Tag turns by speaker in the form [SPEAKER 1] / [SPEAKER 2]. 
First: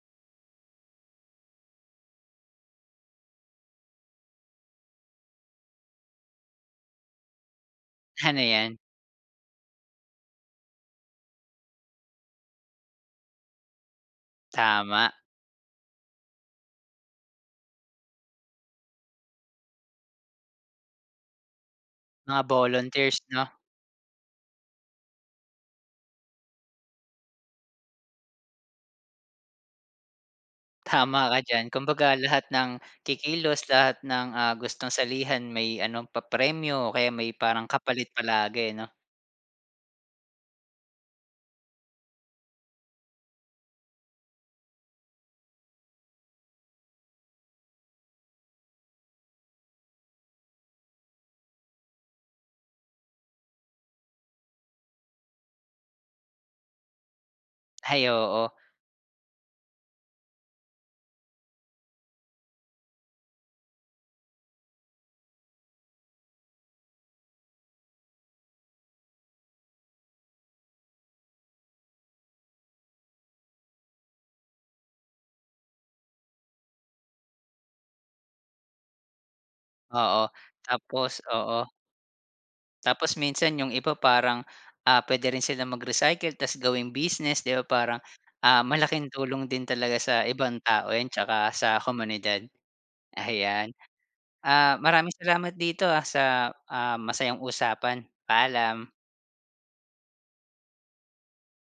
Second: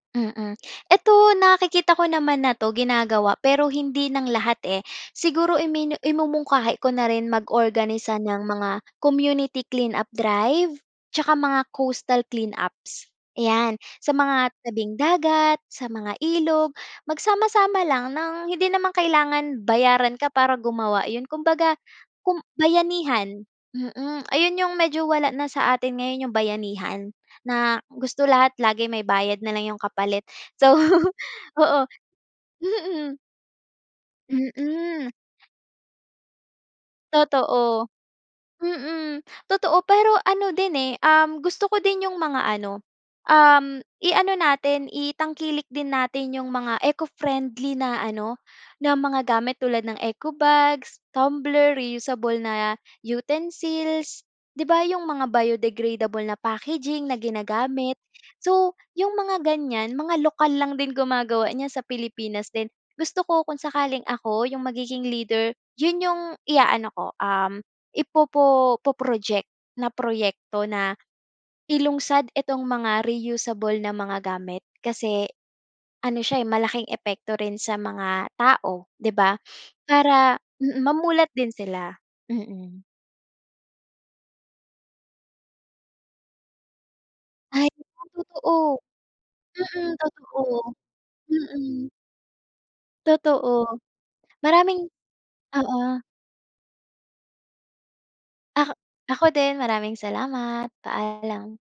[SPEAKER 1] Mm, ito nakikita ko naman na 'to, ginagawa pero hindi ng lahat, eh, siguro iminu imumungkahi ko na rin mag-organisa
[SPEAKER 2] Ano
[SPEAKER 1] ng
[SPEAKER 2] 'yan?
[SPEAKER 1] mga community clean up drive 'tsaka mga coastal clean ups. Ayan, sa mga tabing
[SPEAKER 2] Tama.
[SPEAKER 1] dagat, sa mga ilog magsama-sama lang ng hindi namang kailangan bayaran ka, para gumawa, 'yon kumbaga
[SPEAKER 2] Mga
[SPEAKER 1] kum
[SPEAKER 2] volunteers
[SPEAKER 1] bayanihan,
[SPEAKER 2] 'no.
[SPEAKER 1] mm, ayun yung medyo wala na sa atin ngayon yung bayanihan na gusto lahat lagi may bayad nalang yung kapalit, so
[SPEAKER 2] Tama ka diyan
[SPEAKER 1] oo,
[SPEAKER 2] kumbaga lahat ng
[SPEAKER 1] mm.
[SPEAKER 2] kikilos lahat ng, ah, gustong
[SPEAKER 1] Mm.
[SPEAKER 2] salihan may ano papremyo o kaya may parang
[SPEAKER 1] Totoo,
[SPEAKER 2] kapalit palagi 'no.
[SPEAKER 1] mm. Totoo, pero ano din, eh, um, gusto ko din yung mga ano, um, iano natin itangkilik din natin yung mga eco-friendly na ano, na mga gamit tulad ng eco-bags, tumbler, reusable na utensils di ba, yung mga biodegradable na packaging na ginagamit.
[SPEAKER 2] Ay, oo.
[SPEAKER 1] So, yung mga gan'yan mga lokal lang din gumagawa niyan sa Pilipinas din gusto ko kung sakaling ako yung magiging leader yun yung iaano ko, um, ipopo po project na proyekto na ilungsad itong mga reusable na mga gamit, kasi ano siya, eh, malaking epekto rin sa mga tao, di ba?
[SPEAKER 2] Oo,
[SPEAKER 1] Para mm,
[SPEAKER 2] tapos
[SPEAKER 1] mamulat din
[SPEAKER 2] oo.
[SPEAKER 1] sila, mm.
[SPEAKER 2] Tapos minsan yung iba parang, ah, puwede rin silang mag-recycle tas gawing business, di ba?
[SPEAKER 1] Ay
[SPEAKER 2] Parang,
[SPEAKER 1] totoo.
[SPEAKER 2] ah, malaking tulong din
[SPEAKER 1] Mm,
[SPEAKER 2] talaga sa
[SPEAKER 1] totoo,
[SPEAKER 2] ibang tao 'yan tsaka sa
[SPEAKER 1] mm.
[SPEAKER 2] komunidad.
[SPEAKER 1] Totoo,
[SPEAKER 2] Ayan, ah,
[SPEAKER 1] maraming
[SPEAKER 2] maraming salamat
[SPEAKER 1] oo.
[SPEAKER 2] dito, ah, sa, ah, masayang usapan,
[SPEAKER 1] Ak
[SPEAKER 2] paalam.
[SPEAKER 1] ako din maraming salamat, paalam.